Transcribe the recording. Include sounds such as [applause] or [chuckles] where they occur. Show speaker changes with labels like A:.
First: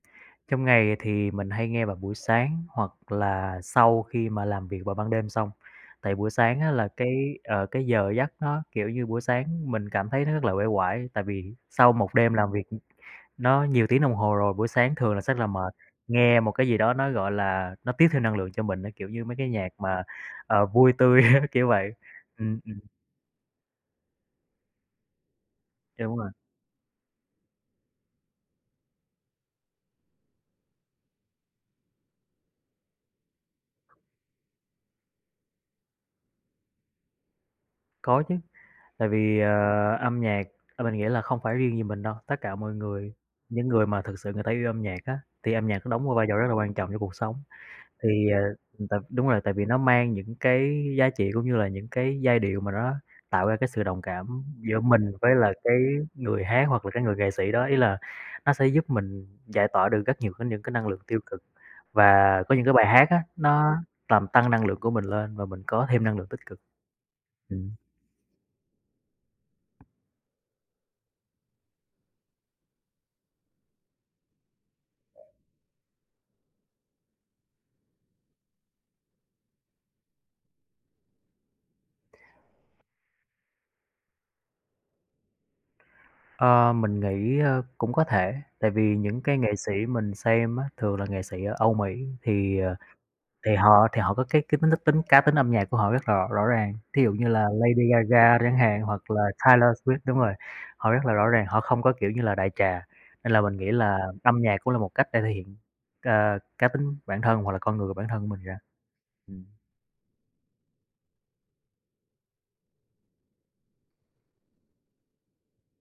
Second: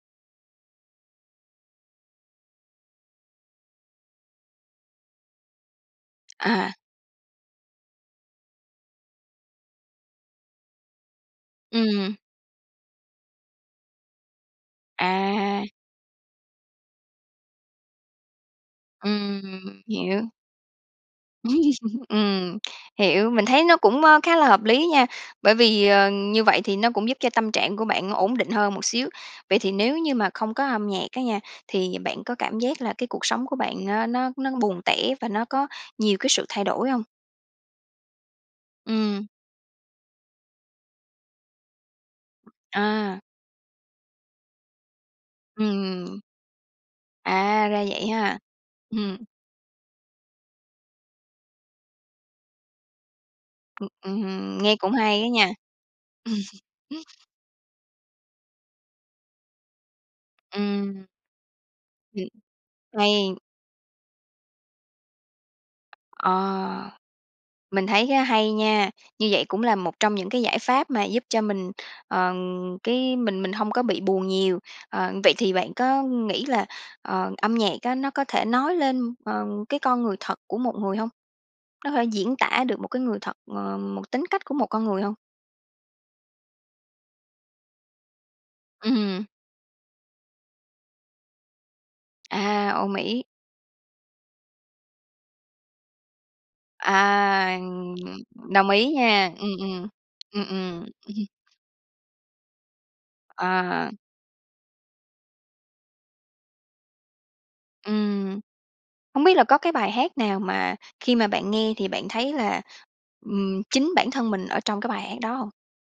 A: Trong ngày thì mình hay nghe vào buổi sáng hoặc là sau khi mà làm việc vào ban đêm xong. Tại buổi sáng á,
B: À.
A: là cái, ờ, cái giờ giấc nó, kiểu như, buổi sáng mình cảm thấy nó rất là uể oải, tại vì sau một
B: Ừm.
A: đêm làm việc, ừm, nó nhiều tiếng đồng hồ rồi, buổi sáng thường là sẽ là
B: À.
A: mệt, nghe một cái gì đó nó, gọi là, nó tiếp thêm năng lượng cho mình á, kiểu như mấy cái nhạc
B: Ừm,
A: mà,
B: hiểu.
A: ờ, vui tươi á, kiểu vậy,
B: [laughs] Ừm,
A: ừm, ừm.
B: hiểu. Mình thấy nó cũng, ơ, khá là hợp lý nha, bởi vì, ờ,
A: Đúng rồi.
B: như vậy thì nó cũng giúp cho tâm trạng của bạn ổn định hơn một xíu. Vậy thì nếu như mà không có âm nhạc á nha, thì bạn có cảm giác là cái cuộc sống của bạn á, nó nó buồn tẻ và nó có nhiều cái sự thay đổi hông?
A: Có chứ. Tại
B: Ừm.
A: vì, ờ, âm nhạc, ờ, mình nghĩ là không phải riêng gì mình đâu, tất cả mọi người,
B: À.
A: những người mà thực sự người ta yêu âm nhạc á, thì âm nhạc nó đóng một
B: Ừm.
A: vai trò rất là quan trọng trong cuộc sống.
B: À, ra vậy
A: Thì,
B: ha.
A: à, t
B: Ừm.
A: đúng rồi, tại vì nó mang những cái giá trị cũng như là những cái giai điệu mà nó nó tạo ra cái sự
B: Ừm,
A: đồng
B: ừm,
A: cảm
B: hừm, nghe
A: giữa
B: cũng
A: mình
B: hay á
A: với
B: nha.
A: là cái người
B: [chuckles]
A: hát hoặc là cái người nghệ sĩ đó. Ý là nó sẽ giúp mình giải tỏa được rất nhiều cái những cái năng lượng
B: Ừm.
A: tiêu cực
B: Ừm,
A: và có những cái bài hát á,
B: hay.
A: nó làm tăng năng lượng của mình lên và mình có thêm năng lượng tích cực.
B: Ờ,
A: Ừm.
B: mình thấy á hay nha, như vậy cũng là một trong những cái giải pháp mà giúp cho mình, ờ, cái mình mình hông có bị buồn nhiều. Ờ, vậy thì bạn có nghĩ là, ờ, âm nhạc á, nó có thể nói lên, ờ, cái con người thật của một người hông? Nó thể diễn tả được một cái người thật, ờ một tính cách của một con người hông?
A: Ờ, mình nghĩ, ơ, cũng có thể, tại vì những
B: Ừm.
A: cái nghệ sĩ mình xem á, thường là nghệ sĩ ở Âu Mỹ, thì,
B: À,
A: ờ,
B: Âu Mỹ.
A: thì họ thì họ có cái cái tính cái tính cá tính âm nhạc của họ rất là rõ rõ ràng.
B: À,
A: Thí dụ như là Lady
B: ừm,
A: Gaga chẳng
B: đồng
A: hạn
B: ý
A: hoặc là
B: nha. Ừm,
A: Taylor
B: ừm.
A: Swift đúng rồi,
B: Ừm, ừm.
A: họ rất là rõ
B: [chuckles]
A: ràng, họ không có kiểu như là đại trà. Nên là mình nghĩ
B: À.
A: là âm nhạc cũng là một cách để thể hiện, ờ, cá tính bản thân hoặc là con người của bản thân của
B: Ừm,
A: mình ra,
B: hông biết là có
A: ừm.
B: cái bài hát nào mà, khi mà bạn nghe thì bạn thấy là, ừm, chính bản thân mình ở trong cái bài hát đó hông?